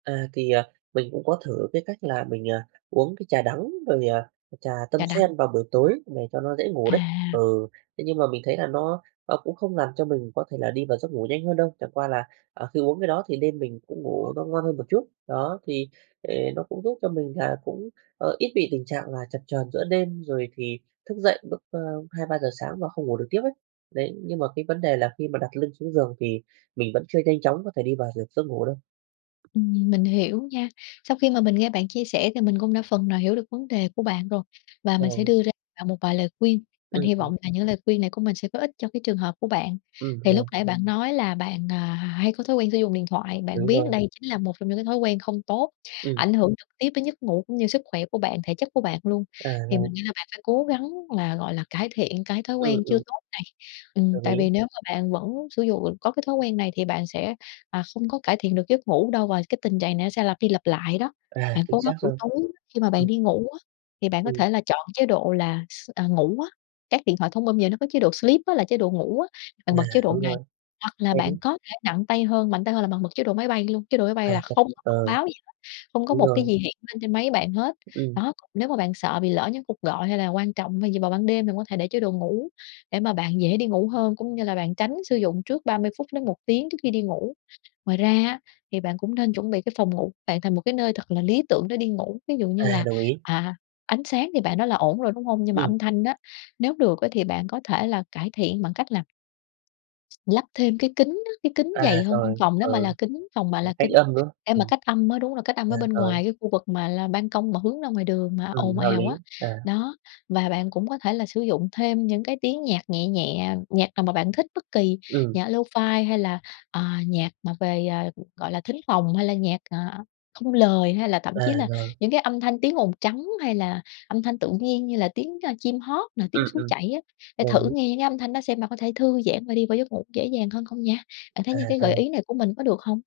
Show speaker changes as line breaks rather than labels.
À. Thì, à, mình cũng có thử cái cách là mình, à, uống cái trà đắng rồi, à, trà tâm
Trà đắng.
sen vào buổi tối để cho nó dễ ngủ
À.
đấy. Ừ, thế nhưng mà mình thấy là nó nó cũng không làm cho mình có thể là đi vào giấc ngủ nhanh hơn đâu, chẳng qua là, à, khi uống cái đó thì đêm mình cũng ngủ nó ngon hơn một chút. Đó, thì ề nó cũng giúp cho mình là cũng, ờ, ít bị tình trạng là chập chờn giữa đêm, rồi thì thức dậy lúc, ơ, 2-3 giờ sáng và không ngủ được tiếp ấy. Đấy, nhưng mà cái vấn đề là khi mà đặt lưng xuống giường thì mình vẫn chưa nhanh chóng có thể đi vào dược giấc ngủ đâu.
Ừm, mình hiểu nha. Sau khi mà mình nghe bạn chia sẻ thì mình cũng đã phần nào hiểu được vấn đề của bạn rồi, và mình sẽ
Ờ.
đưa ra bạn một vài lời khuyên, mình
Ừm,
hy
ừm.
vọng là những lời khuyên này của mình sẽ có ích cho cái trường hợp của bạn.
Ừm,
Thì lúc
rồi.
nãy bạn nói là bạn, à, h hay có thói quen sử dụng điện thoại, bạn
Đúng
biết
rồi.
đây chính là một trong những cái thói quen không tốt,
Ừm.
ảnh hưởng trực tiếp đến giấc ngủ cũng như sức khỏe của bạn, thể chất của bạn luôn,
À,
thì
vâng.
mình nghĩ là bạn phải cố gắng là, gọi là, cải thiện cái thói
Ừm,
quen chưa
ừm.
tốt này. Ừm,
Đồng
tại
ý.
vì nếu mà bạn vẫn sử dụ có cái thói quen này thì bạn sẽ, à, không có cải thiện được giấc ngủ đâu, và cái tình trạng này nó sẽ lặp đi lặp lại đó.
À,
Bạn
chính
cố gắng
xác
buổi
rồi.
tối khi mà bạn
Ừm.
đi ngủ á, thì bạn có
Ừm.
thể là chọn chế độ là s à, ngủ á, các điện thoại thông minh giờ nó có chế độ sleep á, là chế độ ngủ á, bạn
À,
bật chế độ
đúng
này.
rồi,
Hoặc là
vậy đi.
bạn có thể nặng tay hơn, mạnh tay hơn là bạn bật chế độ máy bay luôn, chế độ máy bay
À,
là
chắc
không có thông
ờ,
báo gì hết, không có
đúng
một cái
rồi.
gì hiện lên trên máy bạn hết.
Ừm.
Đó, còn nếu mà bạn sợ bị lỡ những cuộc gọi hay là quan trọng hay gì vào ban đêm thì có thể để chế đồ ngủ để mà bạn dễ đi ngủ hơn, cũng như là bạn tránh sử dụng trước 30 phút đến 1 tiếng trước khi đi ngủ. Ngoài ra á thì bạn cũng nên chuẩn bị cái phòng ngủ bạn thành một cái nơi thật là lý tưởng để đi ngủ, ví dụ như
À,
là,
đồng ý.
à, ánh sáng thì bạn nói là ổn rồi, đúng hông? Nhưng mà
Ừm.
âm thanh á, nếu được ấy thì bạn có thể là cải thiện bằng cách làm lắp thêm cái kính á, cái kính
À,
dày hơn,
rồi.
phòng nó mà là
Ừ,
kính phòng mà
ấy,
là
cách
kính,
âm, đúng không?
để mà
Ừm.
cách âm á. Đúng rồi, cách âm
À,
ở bên
rồi.
ngoài cái khu vực mà là ban công mà hướng ra ngoài đường mà
Ừm,
ồn
hợp
ào á.
lý. À.
Đó, và bạn cũng có thể là sử dụng thêm những cái tiếng nhạc nhẹ nhẹ, nhạc nào mà bạn thích, bất kỳ,
Ừm.
nhạc lofi hay là, à, nhạc mà về, à, gọi là, thính phòng hay là nhạc, à, không lời, hay là thậm
À,
chí là
rồi.
những cái âm thanh tiếng ồn trắng, hay là âm thanh tự nhiên như là tiếng, a, chim hót nè,
Ừm,
tiếng suối
ừm,
chảy á, để
đồng
thử
ý.
nghe những cái âm thanh đó xem bạn có thể thư giãn và đi vào giấc ngủ dễ dàng hơn không nha. Bạn thấy
À,
những cái gợi
rồi.
ý này của mình có được hông?